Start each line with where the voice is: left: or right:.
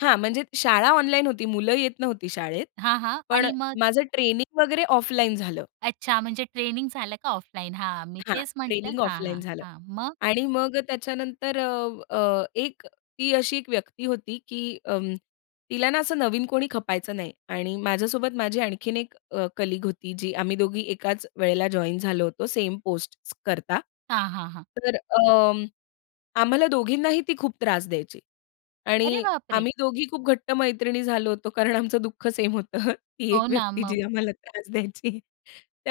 left: हां, म्हणजे शाळा ऑनलाईन होती. मुलं येत नव्हती शाळेत,
right: हां, हां
left: पण
right: आणि मग?
left: माझं ट्रेनिंग वगैरे ऑफलाईन झालं.
right: अच्छा, म्हणजे ट्रेनिंग झालं का ऑफलाईन हां, मी
left: हां,
right: तेच म्हंटलं
left: ट्रेनिंग
right: हां,
left: ऑफलाईन
right: हां,
left: झालं.
right: हां मग?
left: आणि मग त्याच्यानंतर अ, अ, एक ती अशी एक व्यक्ती होती, की अं, तिला ना असं नवीन कोणी खपायचं नाही. आणि माझ्यासोबत माझी आणखीन एक अ, कलीग होती जी आम्ही दोघी एकाच वेळेला जॉइन झालो होतो, सेम पोस्ट करता.
right: हां, हां, हां.
left: तर अं, आम्हाला दोघींनाही ती खूप त्रास द्यायची.
right: अरे
left: आणि
right: बापरे!
left: आम्ही दोघी खूप घट्ट मैत्रिणी झालो होतो कारण आमचं दुःख सेम होतं. ती एक
right: हो ना.
left: व्यक्ती
right: मग
left: जी आम्हाला त्रास द्यायची.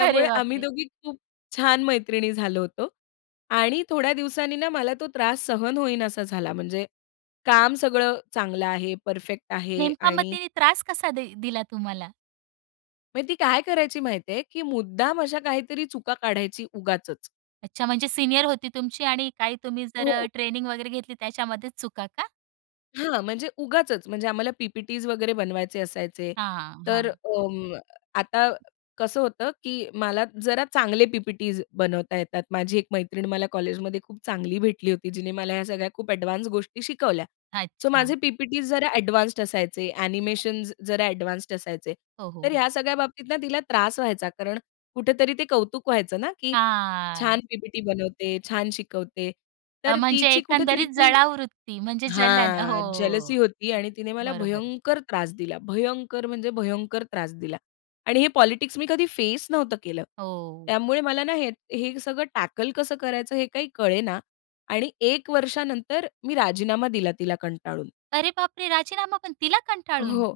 right: अरे
left: आम्ही
right: बापरे!
left: दोघी खूप छान मैत्रिणी झालो होतो. आणि थोड्या दिवसांनी ना, मला तो त्रास सहन होईना असा झाला म्हणजे काम सगळं चांगलं आहे, परफेक्ट आहे
right: नेमका मग
left: आणि
right: तीने त्रास कसा दि दिला तुम्हाला?
left: म्हणजे ती काय करायची माहिती आहे, की मुद्दाम अशा काहीतरी चुका काढायची उगाचच.
right: अच्छा, म्हणजे सीनियर होती तुमची आणि काही तुम्ही जर
left: हो
right: अ,
left: हो.
right: ट्रेनिंग वगैरे घेतली, त्याच्यामध्येच चुका का?
left: हां, म्हणजे उगाचच म्हणजे आम्हाला पी-पी-टीस वगैरे बनवायचे असायचे.
right: हां, हां,
left: तर
right: हां.
left: अं, आता कसं होतं, की मला जरा चांगले पी-पी-टीस बनवता येतात. माझी एक मैत्रीण मला कॉलेजमध्ये खूप चांगली भेटली होती, जिने मला ह्या सगळ्या खूप अ‍ॅडवान्स गोष्टी शिकवल्या. सो, माझे
right: अच्छा.
left: पी-पी-टीस जरा अ‍ॅडवान्स्ड असायचे, अ‍ॅनिमेशन्स जरा अ‍ॅडवान्स्ड असायचे.
right: हो,
left: तर
right: हो.
left: ह्या सगळ्या बाबतीत ना, तिला त्रास व्हायचा कारण कुठेतरी ते कौतुक व्हायचं ना, की छान
right: हां.
left: पी-पी-टी बनवते, छान शिकवते,
right: अ,
left: तर
right: म्हणजे
left: तिची कुठेतरी
right: एकंदरीत
left: ती,
right: जळावूवृत्ती, म्हणजे जलन हो,
left: हां,
right: हो,
left: जेलसी होती आणि तिने मला
right: बरोबर.
left: भयंकर त्रास दिला. भयंकर म्हणजे भयंकर त्रास दिला आणि हे पॉलिटिक्स मी कधी फेस नव्हतं केलं.
right: हो.
left: त्यामुळे मला ना हे हे सगळं टॅकल कसं करायचं, हे काही कळेना आणि 1 वर्षानंतर मी राजीनामा दिला तिला कंटाळून.
right: अरे बापरे! राजीनामा पण तिला कंटाळून?
left: हो,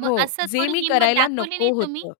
right: मग
left: हो,
right: असं
left: जे
right: थोडी
left: मी
right: हिम्मत
left: करायला
right: दाखवली नाही
left: नको
right: तुम्ही?
left: होतं.